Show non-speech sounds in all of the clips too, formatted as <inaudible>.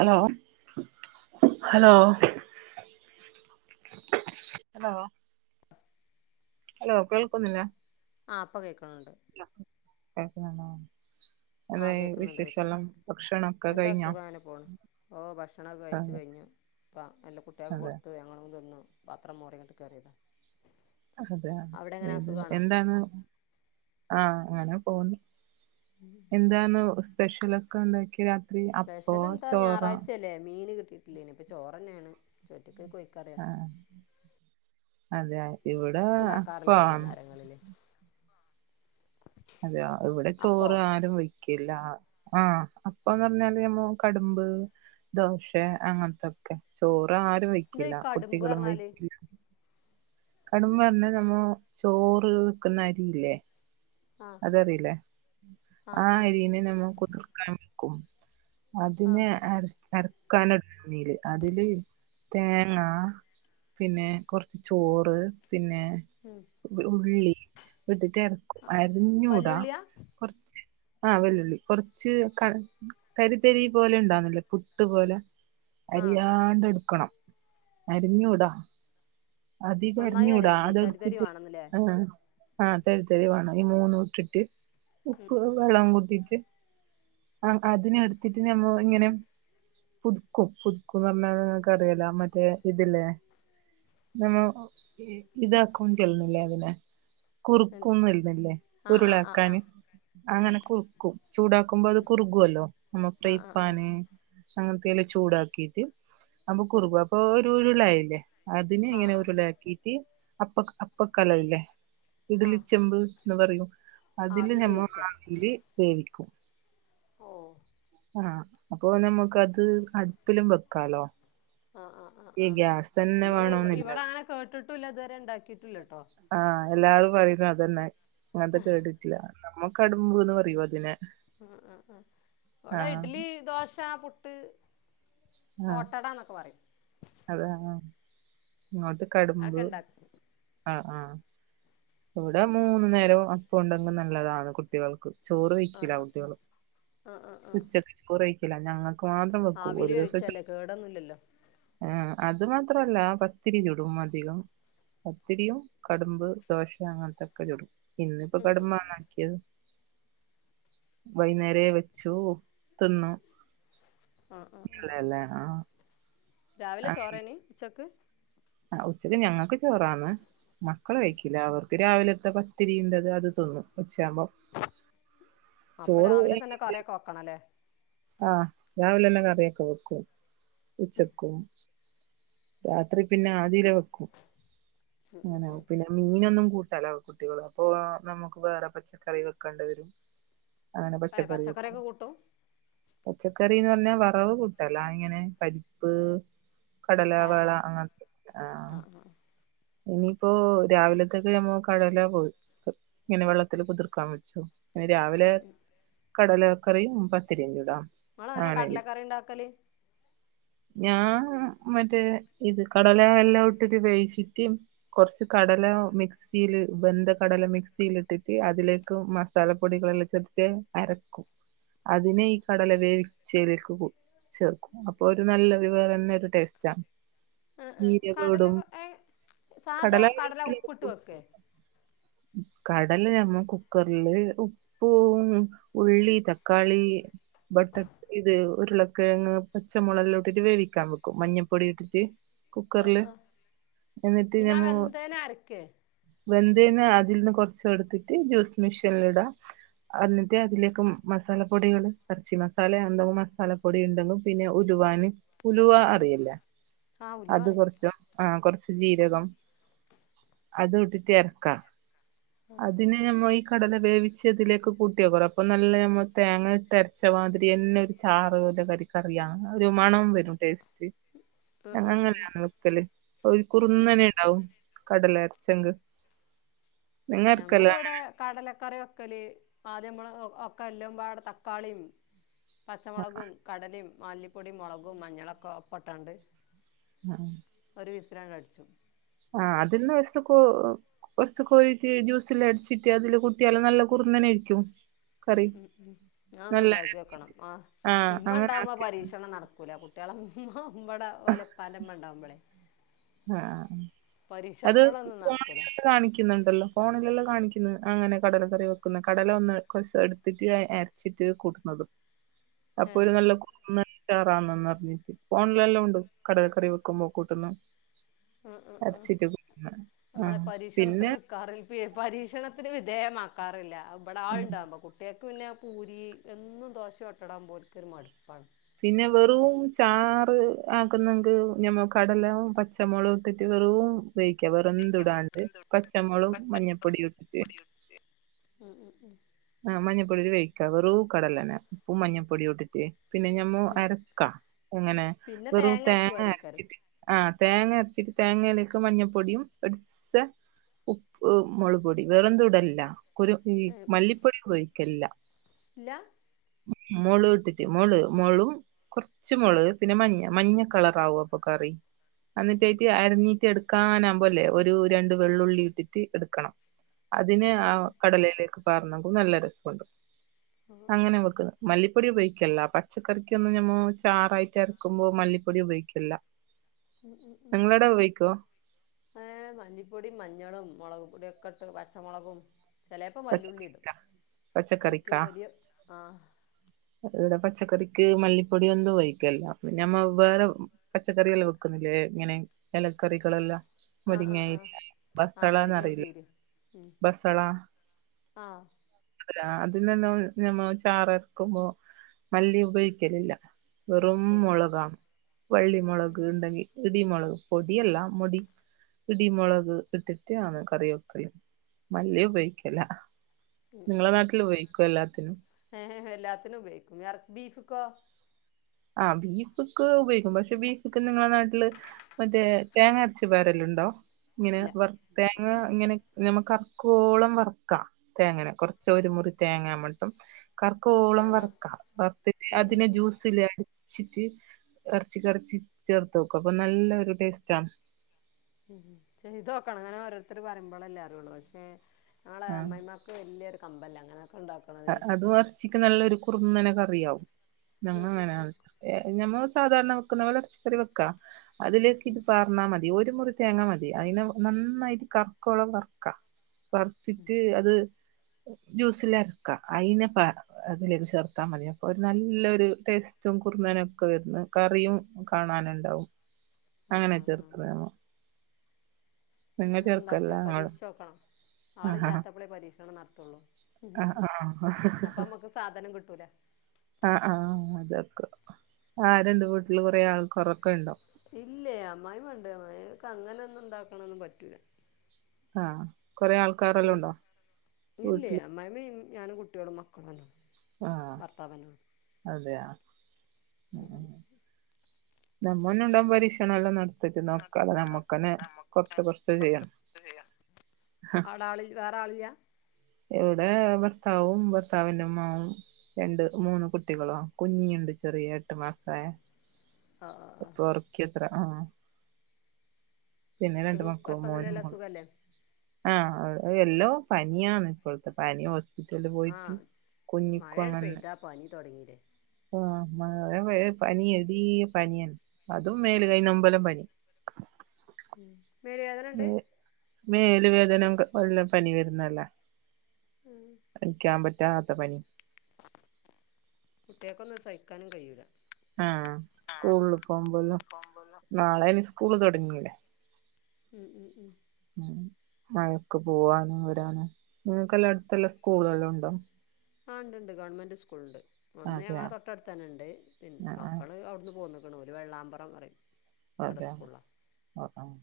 Hello hello hello. Hello കേൾക്കുന്നില്ല. ആഹ് പ്പ കേക്കുന്നുണ്ട്. കേക്കുന്നുണ്ടോ. ആ അതായ് കേൾക്കുന്നുണ്ട് വിശേഷല്ലാം കേൾക്കുന്നുണ്ട് ഭക്ഷണം ഒക്കെ കഴിഞ്ഞോ. ഓഹ് ഭക്ഷണൊക്കെ കഴിച്ചു അതെ കയ്ഞ്ഞു. പ്പ എൻ്റെ കുട്ട്യാക്ക് അതെ കൊട്ത്ത് ഞങ്ങളും തിന്നു പാത്രം മോറിങ്ങട്ട് കേറ്യതാ. അതെ ഏത് എന്താണ് ആഹ് അങ്ങനെ പോണ് <inaudible> എന്താന്ന് സ്പെഷ്യലൊക്കെ ഉണ്ടാക്കി രാ സ്പെഷല എന്താ ഞായറാഴ്ചയല്ലേ മീൻ കിട്ടിയിട്ടില്ലേനി ഇപ്പ ചോറ്ന്നെണ്. ചോറ്റ്ക്ക്‌ കോയ് ആഹ് അതെ ഇവിടെ ഉണ്ടാക്കാറില്ല അപ്പാണ്. വൈകുന്നേരങ്ങളിൽ അതെയ ഇവിടെ അപ്പോൾ ചോറ് ആരും വഴും കില്ലാഹ് ആഹ് അപ്പൊന്ന് പറഞ്ഞാല് നമ്മ കടമ്പ്. ദോശ അങ്ങൻത്തൊക്കെ ചോറ് ആരു വയ് ന്തഇ കാടുംമ്പ് അർഞ്ഞാല് കടുമ്പർഞ്ഞ നമ്മ ചോറ് വെക്കുന്ന അരിയില്ലേ? ആ അതറിയില്ലേ ആ അരിനെ നമ്മൾ കുതിർക്കാൻ വക്കും ആ അതിനെ അര് അരക്കാനടുന്നീല് അതില് തേങ്ങ പിന്നെ കൊറച്ച് ചോറ് പിന്നെ ഉം ഉള്ളി വിട്ടിട്ട് ഇറക്കും അരിഞ്ഞൂടാ. വല്യുള്ളിയാ കൊർച്ച് ആഹ് വെല്ലുളി കൊർച്ച് ക കരിതരി പോലെ ഉണ്ടാവുന്നില്ലേ ട്ട്പോലെ ആ അരിയാണ്ട് എടുക്കണം അരിഞ്ഞൂടാ. അത് നന്നായി കരഞ്ഞൂടാ അരയരുത് തരി തരി അതെടുത്തിട്ട് വേണമെന്നല്ലേ ആഹ് ആഹ് തെരി തരി വേണം ഈ മൂന്നു ഇട്ടിട്ട് ഉപ്പ് വെള്ളം കുട്ടിട്ട് അഹ് അതിന് എടുത്തിട്ട് ഞമ്മ ഇങ്ങനെ പുതുക്കും പുതുക്കുംന്ന് പറഞ്ഞാ നിക്ക് അറിയല മറ്റേ ഇതില്ലേ നമ്മ ഇതാക്കും ചെല്ലണില്ലേ അതിനെ കുറുക്കും എല്ലല്ലേ ആ ആ ആ ആ ആ ഉരുളാക്കാന്. അങ്ങനെ കുറുക്കും ചൂടാക്കുമ്പോ അത് കുറുകുല്ലോ നമ്മ ആ ആ ആ പ്രയിപ്പാന്. അങ്ങൻത്തെല്ലാ ചൂടാക്കിട്ട് അപ്പൊ കുറുകു അപ്പൊ ഒരു ഉരുള്ളായില്ലേ? തിന്ങ്ങനെ ആഹ് ഉരുളക്കിട്ട് അപ്പ അപ്പക്കലംല്ലേ ആഹ് ഇഡില് ആഹ് ചെമ്പ് ന്ന് പറയും അതില് ആവിയിൽ നമ്മൾ വേവിക്കുക നട്ടില് വെവിക്കും. ഓഹ് ആഹ് അപ്പൊ നമക്ക്ത് അടുപ്പിലും വെക്കാലോ. ആഹ് ആഹ് ആഹ് ഈ ആഹ് ഗ്യാസ് തന്നെ നമ്മള് ഇവ വേണോന്നില്ല ഇവിടെ അങ്ങനെ കേട്ടിട്ടുംല്ല ഇതുവരെ ഉണ്ടാക്കിയിട്ടുല്ല ട്ടോ. ആഹ് എല്ലാരും പറയുന്നു അതന്നെ അങ്ങൻത്തെ കേട്ടിട്ടില്ല. നമ്മക്കടുമ്പുന്ന് പറയോ അതിനെ അഹ് അഹ് അഹ് ഇവടെ ആഹ് ഇഡ്ലി ദോശ പുട്ട് ഓട്ടടന്നൊക്കെ പറയും. അതാന്നൊ ഇങ്ങോട്ട് കടുമ്പ് അതൊക്കെ ഉണ്ടാക്കും അഹ് ആഹ് ഇവിടെ മൂന്നു നേരം അപ്പ ഉണ്ടെങ്കിൽ നല്ലതാണ് കുട്ടികൾക്ക് ചോറ് ആഹ് വയ്ക്കല ആഹ് കുട്ടികള് ആഹ് ആഹ് ആഹ് ഉച്ചക്ക ചോറയ്ക്കില്ല ഞങ്ങക്ക് മാത്രം വെക്കൂ ഒരു ദിവസ കേടൊന്നുല്ലല്ലോ? ആഹ് അത് മാത്രല്ല പത്തിരി ചൂടും അധികം. പത്തിരിയും കടുമ്പ് ദോശ അങ്ങനത്തൊക്കെ ചൊടും. ഇന്നിപ്പോ ബടെമണാക്കിയത് വൈന്നേരേ വെച്ചു തിന്നു ആഹ് ആഹ് ആഹ് അല്ലെ ല്ലെ ആഹ് രാവിലെ ചോറേനി ഉച്ചക്ക് ആഹ് ഉച്ചക്ക് ഞങ്ങൾക്ക് ചോറാന്ന് മക്കൾ കഴിക്കില്ല അതോ രാവിലെ തെ പത്തിരിണ്ടത് അത് തിന്നുന്നു ഉച്ചമ്പോം അപ്പൊ രാവിലെ തന്നെ കറിക്കെ വെക്കണം അല്ലേ? ആഹ് രാവിലെല്ലെ കറിയൊക്കെ വെക്കും ഉച്ചക്കും. രാത്രി പിന്നെ ആദ്യൽ വെക്കും ഉം ഉം അങ്ങനെ ഉം പിന്നെ മീനൊന്നും കൂട്ടാലോ കുട്ടികൾ അപ്പൊ നമുക്ക് വേറെ പച്ചക്കറി വെക്കേണ്ടി വരും. അങ്ങനെ ഏഹ് പച്ചക്കറ്യൊക്കെ കൂട്ടും പച്ചക്കറീന്ന് പർഞ്ഞാ വറവ് കൂട്ടലാ ഇങ്ങനെ പരിപ്പ് ടലാ വേള പയറ് അങ്ങൻത്തെ ആഹ് ഇനിയിപ്പോ രാവിലത്തേക്ക് ഞമ്മ കടല പോയ് ക് ഇങ്ങെനെ വെള്ളത്തില് കുത്ർക്കാം വെച്ചു ഇ രാവിലെ ഉം ഉം കടലക്കറിയും പത്തിരിയും ചുടാം ഇങ്ങനെങ്ങെനെ കടലക്കറിണ്ടാക്കല് ഞാ മറ്റേ ഇത് കടല എല്ലോം ഇട്ടിട്ട് വേവ്ച്ചി ദ്യം കൊർച്ച് കടല മിക് മിക്സീല് ബെന്ധ കടല മിക്സീല് ഇട്ടിട്ട് അതിലേക്ക് മസാലപ്പൊടികളെല്ലാം ചേർത്ത്ട്ട് അരെക്കും അതിനെ ഈ കടല വേവിച്ചേലേക്ക് കൂ ചേർക്കും അപ്പൊ ഒരു നല്ലെത് വേറെന്നെ ഒരു ടേസ്റ്റാ ആഹ് ആഹ് ജീരകം കടല ഇടും ഏഹ് സാധാ കടല ഉപ്പ്ട്ട് വെക്കേ കടലെ ഞമ്മ കുക്കർല് ഓഹ് ഊം ഉള്ളി തക്കാളി ബട്ട ഇത് ഉരുളക്കെഴങ്ങ് പച്ചമാെളെല്ലം ഇട്ടിട്ട് വേവിക്കാം വെക്കും മഞ്ഞപ്പൊടി ഇട്ടിട്ട് ആഹ് കുക്കർല് ആഹ് എന്നിട്ട് പിന്നെ ആ ഞമ്മാെ വെന്തേനെ അരക്കേ വെന്തേനെ അ അതിൽന്ന് കൊർച്ചെട്ത്തിട്ട് ജ്യൂസ് മിഷീൽല് ഇടാ അന്നിട്ട് അതിലേക്ക് മസാലപ്പൊടികള് എർച്ചി മസാലെ അന്താെ മസാല പൊടി ഇണ്ടെങ്കും പിന്നെ ഉലുവാന് ഉലുവാ അറിയില്ലെ ആ ഉല് അത് പറയും കൊർച്ചും ആഹ് കൊർച്ച് ജീരകം അതും ഇട്ട്ട്ട് എളക്കാ അതിനെ നമ്മള് ഈ കടല വേവിച്ചെതിലേക്ക് കൂട്ടിയാേക്കറം അപ്പൊ നല്ലെ നമ്മൾ തേങ്ങെ ഇട്ട് അരച്ച് ച്ചമാതിരിയെന്നെ ഒരു ചാറ് പോലെര് ക കറിയാ ഒരു മണം വരും ടേസ്റ്റ് ആഹ് ആഹ് ആഹ് അങ്ങനെയാണ് വെക്കല് ഒരു ഉം കുറ്ന്നനേണ്ടാവും കടല അനരച്ചെങ്ങ് ഞങ്ങള് വടെ കടലക്കറി വെക്കല് ആദ്യമ്മള് ഒ ഒ ഒക്കെ എല്ലം പാടെ തക്കാളിം പച്ചമാെളകും കടലിം മല്ലിപ്പൊടിയും മൊളകും മഞ്ഞളാെക്കെ ഒപ്പട്ടാണ്ട് ആഹ് ഒര് വിസ്‌ലാണ്ടട്‌ച്ചും ആഹ് അതിന്ന് ഒര് സെക്കൊ ഒര്സ് കോഴീറ്റ് ജ്യൂസെല്ലാം അടിച്ചിട്ട് അതില് കൂട്ടിയാല് നല്ല കുറ്ന്നെനേയ്രിക്കും ഉം ഉം ഉം ന്നാ അതൊന്ന്ണ്ടാക്ക്യോക്കണം ആഹ് അങ്ങനെ ഇമ്മണ്ടാവ്മ്പം ആക്കി പരീഷണം നട ക്കൂലാ കുട്ട്യാളെ ബടെ ഓലെ ഇപ്പാന്റെമ്മ ണ്ടാവ്മ്പളേ ആഹ് ആഹ് അത് പോണെ നടക്കൂല കാണിക്കു ക്ക്ന്ന്ണ്ടല്ലോ ഫോണിലെല്ലാം കാണിക്ക്ന്ന് അങ്ങെനെ കടല കറി വെക്കുന്നെ കടല ഒന്ന് ക്രസ് എട്ത്തിട്ട് അ എ ച്ചിട്ട് കൂട്ട്ണത് അപ്പൊ ഏഹ് ഒരു നല്ലെ കുറ്ന്നെനെ ചേറാന്നന്ന്റ്ഞ്ഞിട്ട് ഫോൺലെല്ലാം ഉണ്ട് കടല കറി വെക്കുമ്പോ കൂട്ട്ന്ന ഉം ഉം ഉം ആ നമ്മളെ പിന്നെ പരീഷണത്ത്ന് കറീപ്പെ പരീഷണത്തിന് വിധേയമാക്കാറില്ല അത് ബടെ ഉം, ആള്ണ്ടാവുമ്പം കു കുട്ട്യേക്ക് പിന്നെ പൂരി എന്നും ദോശെം ഓട്ടെടാവുമ്പം ഓൽക്കൊര് മട്പ്പാണ് പിന്നെ വെറും ചാറ് ആകുന്നെങ്ക് ഞമ്മ കടലവും പച്ചമൊളകും തെറ്റ് തെറും പയോഗിക്ക വെറെന്തുടാണ്ട് പച്ചമൊളും മഞ്ഞപ്പൊടിയും ഇട്ട്ട്ട് ഉം ഉം ഉം ആഹ് മഞ്ഞപ്പൊടിട്ട് വേവിക്കാ വെറൂ കടലനെ ഉപ്പും മഞ്ഞപ്പൊടിയൂട്ട്ട്ട് പിന്നെ ഞ മ്മൊ ഉം അരെക്കാ എങ്ങെനെ പിന്നെ വെറൂ അരച്ച് തേങ്ങ പാരേക്കാരം അരെച്ചിട്ട് ആഹ് തേങ്ങ അരച്ചിട്ട് തേങ്ങേലേക്ക് മഞ്ഞപ്പൊടിയും ഒര്സ് ഉപ്പ് മാെള് പൊടി വേറെന്തും ഇടൽല്ലാ ഒരു ഈ ഏഹ് മല്ലിപ്പൊടി ഉപയോഗിക്കല്ലാ ഇല്ല മൊളുഇട്ടിട്ട് മാെള് മാെളു കാെർച്ച് മൊളക് പിന്നെ മഞ്ഞ മഞ്ഞ കളറാവു അപ്പൊ കറി എന്നിട്ടായിട്ട് അരഞ്ഞീട്ട് എട്ക്കാനാവ്മ്പല്ലേ ഒരു രണ്ട് വെള്ളുള്ളി ഇട്ടിട്ട് എട്ക്കണം അതിന് ഉം ഉം ആഹ് ഉം കടലയിലേക്ക് പാർന്നെങ്കും നല്ല രസമുണ്ട് ആഹ് അങ്ങെനെ വെക്ക്ന്നത് മല്ലിപ്പൊടി ഉപയോഗിക്കില്ല പച്ചക്കറിക്കൊന്നും നമ്മ ചാറായിട്ടരക്കുമ്പോ മല്ലിപ്പൊടി ഉപയോഗിക്കില്ല. <inaudible> ഉം ഉം ഉം. നിങ്ങളവിടെ ഉപയോഗിക്കോ ഏഹ് മല്ലിപ്പൊടിം മഞ്ഞളും മൊളക് പൊട്യോക്കെട്ട് പച്ചമൊളകും. ചെലേപ്പൊ പച്ച വല്ലുള്ളിടും അയിക്ക് പച്ചക്കറിക്കാ വലിയ ആഹ്. ഇടെ പച്ചക്കറിക്ക് മല്ലിപ്പൊടിയെന്തു വൊയിക്കല്ല്യ. പിന്നെ നമ്മവ്വേറെ. പച്ചക്കറിയെല്ലോം വെക്കുന്നില്ലേ ഇങ്ങനെ ഇലക്കറികളെല്ലാ ആഹ് ആഹ് ആഹ് ആഹ് മുരിങ്ങേം ചീരേം ഉം. ബസള. ആഹ്. അതെ അതിനൊന്നും ഞമ്മ ചാറരക്കുമ്പോ മല്ലി ഉപയോഗിക്കലില്ല. വെറും ഓഹ് മൊളകാ വള്ളിമൊളക് ഇണ്ടെങ്കി. ഇടിമൊളക് പൊടിയല്ല മൊടി ഇടിമൊളക് ഇട്ടിട്ടാണ് കറി വെക്കല് മല്ലി ഉപയോഗിക്കല്ല. ഇങ്ങളെ നാട്ടില് ഉപയോഗിക്കോ എല്ലാത്തിനും. ഏഹ് എല്ലാത്തിനു ഉപയോഗിക്കും. എർ ബീഫ്ക്കോ? ആഹ് ബീഫ്ക്ക് ഉപയോയിക്കും, പശെ ബീഫക്ക് നിങ്ങളെ നാട്ടില് മറ്റേ തേങ്ങരച്ച് പാരല്ണ്ടോ ഇങ്ങനെ ഇല്ല വർ തേങ്ങങ്ങനെ ഞമ്മ കറുക്കുവോളം വറക്കാ. തേങ്ങന കൊറച്ചൊരു മുറി തേങ്ങാ മ്മളിപ്പം കർക്കോളം ഞങ്ങൾ വറക്കാം വറത്തിട്ട് ഉം ഉം അതിനെ ഉം ജ്യൂസില് അ ച്ചിട്ട് എറച്ചികൊറച്ച് ചേർത്തോക്ക് അപ്പൊ നല്ലൊരു ടേസ്റ്റാ. ഉം ചെയ്തോക്കണം ഇങ്ങനെ ഓരോരുത്തർ പറയുമ്പോളല്ലേ അറിയുള്ളൂ, പക്ഷെ ഞങ്ങളെ ആ അമ്മായിയമ്മ ഇക്ക് വല്യൊരു കമ്പല്ല അങ്ങനൊക്കെണ്ടാക് അതും ഇറച്ചിക്ക് നല്ലൊരു കുറന്നനെ കറിയാവും, ഞങ്ങ ഉം ഉം ങ്ങനെ ഉം. ആണ് എഹ് ഞമ്മ സാധാരണ വെക്കുന്ന പോലെ ഇറച്ചിക്കറി വെക്കാ, അതിലേക്ക് ഇത് പാ എന്നാ മതി ഒരു മുറി തേങ്ങ മതി അയിനെ നന്നായി കറ്ക്കോളം വറ്ക്കാ. വറ്ത്തിട്ട് അത് ജ്യൂസിലരക്കാ അയിന് പറ അതിലിതു ചേർത്താ മതി അപ്പൊരു നല്ലൊരു ടേസ്റ്റും കുറുന്നനൊക്കെ വരുന്ന കറിയും കാണാന്ണ്ടാവും ആ അങ്ങനെ ആ ആ ചേറ്ക്കാ തേങ്ങ നി ചേർക്കല്ല ണ്ടാക്കിയോ ഇങ്ങള് പരീക്ഷിച്ചോക്കണം ആഹ് ആളില്ലാത്തപ്പളേ പരീക്ഷണം നടത്തൊള്ളൂ. ആഹ് ആഹ് സാധനം കിട്ടൂല ആഹ് ആഹ് അതൊക്കെ ആഹ് രണ്ട് വീട്ടില് കുറെ ആൾക്കാരൊക്കെ ഇണ്ടോ ഇല്ലേ അമ്മായിമ്മണ്ട് അ്മായി ക്ക് അങ്ങനൊന്നും ഉണ്ടാക്കണൊന്നും പറ്റൂല. ആഹ് കൊറേ ആൾ ൽ ഇല്ലേ അമായിമിം ഞാനും കുട്ടേളും മക്കളോണ് ആഹ് അതെയൊ ആഹ് നമ്മോന്ന്ണ്ടാവുമ്പോ പരീഷണല്ലോന്നട് <unintelligible> നോക്കാതെ നമ്മക്കന്നെ കൊറച്ച് കൊറച്ച് ചെയ്യാം അഹ്. വെറാളില്ല ഇവിടെ ഭർത്താവും ഭർത്താവിന്റെമ്മാവും. രണ്ട് മൂന്ന് കുട്ടികളോ കുഞ്ഞിയുണ്ട് ചെറിയ എട്ട് മാസായ. ആ ആ ആ ഇപ്പൊർക്യത്രാ ആഹ്. പിന്നെ രണ്ട് കുട്ടിക്ക് മക്കളും, മോനും കുഴപ്പമൊന്നുമില്ലല്ലോ മോളും. സുഖമല്ലേ ആഹ് എല്ലോ പന്യാണ് ഇപ്പോഴത്തെ പനി ഹോ സ്പിറ്റൽ ആ പോയിട്ട് കുഞ്ഞിക്കും മഴയാണ് അങ്ങനന്നെ. പെയ്താ പനി തൊടങ്ങിലേ ആഹ് <unintelligible> പനിയെടീ പനിന്നെ അതും മേല കൈ നൊമ്പലം പനി. ഉം മേല് വേതനണ്ട്. മേല് വേദനം വെല്ല പനി വര്ന്നല്ലേ ഉം ഹിക്കാൻ പറ്റാത്ത പനി കുട്ട്യേക്കൊന്നും സഹിക്കാനും കയ്യൂല ആഹ് സ്കൂളിൽ പോമ്പോലും നാളെനി സ്കൂള് തുടങ്ങീലെ ഉം ഉം ഉം മഴക്ക് പോവാനും വരാനും നിങ്ങക്കെല്ലാം അടുത്തെല്ലാം സ്കൂളുകളും ഉണ്ടോ ആഹ് ഇണ്ട്ണ്ട് ഗവൺമെന്റ് സ്കൂളുണ്ട് ഒന്ന് അതെയ ഞങ്ങളെ തൊട്ടടുത്തന്നെണ്ട് പിന്നെ ആഹ് ആഹ് മക്കൾ അവ്ട്ന്ന് പോന്ന് ക്ണ് ഓല് വെള്ളാമ്പറം പറിം ഒരാ ഒഹ് ഓഹ്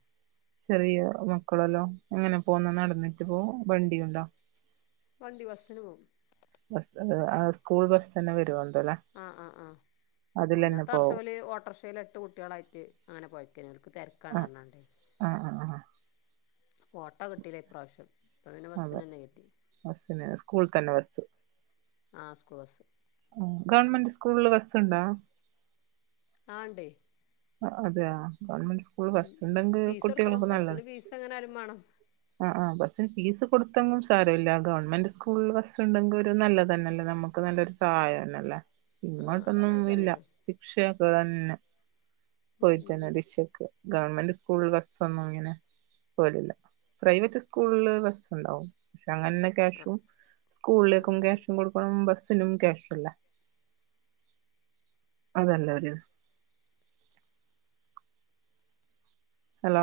ചെറിയ മക്കളെല്ലോ എങ്ങനെ പോന്ന് നടന്നിട്ട് പോവോ വണ്ടിയുണ്ടോ? വണ്ടി ബസ്സിന്‌ പോവും. ബസ്സുണ്ട് ആ സ്കൂൾ ബസ്സെന്നെ വരോന്ത്‌ല്ലേ ആഹ് ആഹ് ആഹ് മുന്നത്തെ പോവും വർഷോല് ഓട്ടർഷേൽ എട്ട് കുട്ടിയോളായിട്ട് അങ്ങനെ പോയ്ക്കെഞു ക്ക് ആഹ് തെരക്കാണർഞ്ഞാണ്ടേ ആഹ് ആഹ് ആഹാ ഫോട്ടോ കിട്ടിലാ ഇപ്രാവശ്യം അപ്പോൾ പിന്നെ അതെ ബസ്സിന് തന്നെ കിട്ടി ബസ്സിന് സ്കൂളിൽ തന്നെ ബസ് ആഹ് സ്കൂൾ ബസ് ഉം ഗവൺമെന്റ് സ്കൂളില് ബസ്സുണ്ടോ? ആണ്ടേ ആഹ് അതെയാ ഗവൺമെന്റ് സ്കൂള് ബസ് ഇണ്ടെങ്ക് കുട്ടികൾക്ക് നല്ലതാ അങ്ങനാരും മാണം ആഹ് ആഹ് ബസ്സിന് ഫീസ് കൊടുത്തെങ്ങും സാരവില്ല ഗവൺമെന്റ് സ്കൂളിൽ ബസ് ഇണ്ടെങ്കോരു നല്ലതന്നെല്ലേ നമ്മക്ക് നല്ലൊരു തായെന്നല്ലേ ആ ഇങ്ങോട്ടൊന്നും അതങ്ങനെ ഇല്ല തന്നെയാണ് ഉം ഉം ഉം <unintelligible> ഗവൺമെന്റ് സ്കൂൾ ബസ്സൊന്നും ഇങ്ങനെ പോരൂല്ല പ്രൈവറ്റ് സ്കൂളിൽ ബസ് ഉണ്ടാവും പക്ഷെ അങ്ങനെന്നെ ആ ക്യാഷും ഉം സ്കൂളിലേക്കും ഉം ക്യാഷും കൊടുക്കും അപ്പഴും ബസ്സിനും ക്യാഷ് അല്ലേ അതല്ലേ ഒരു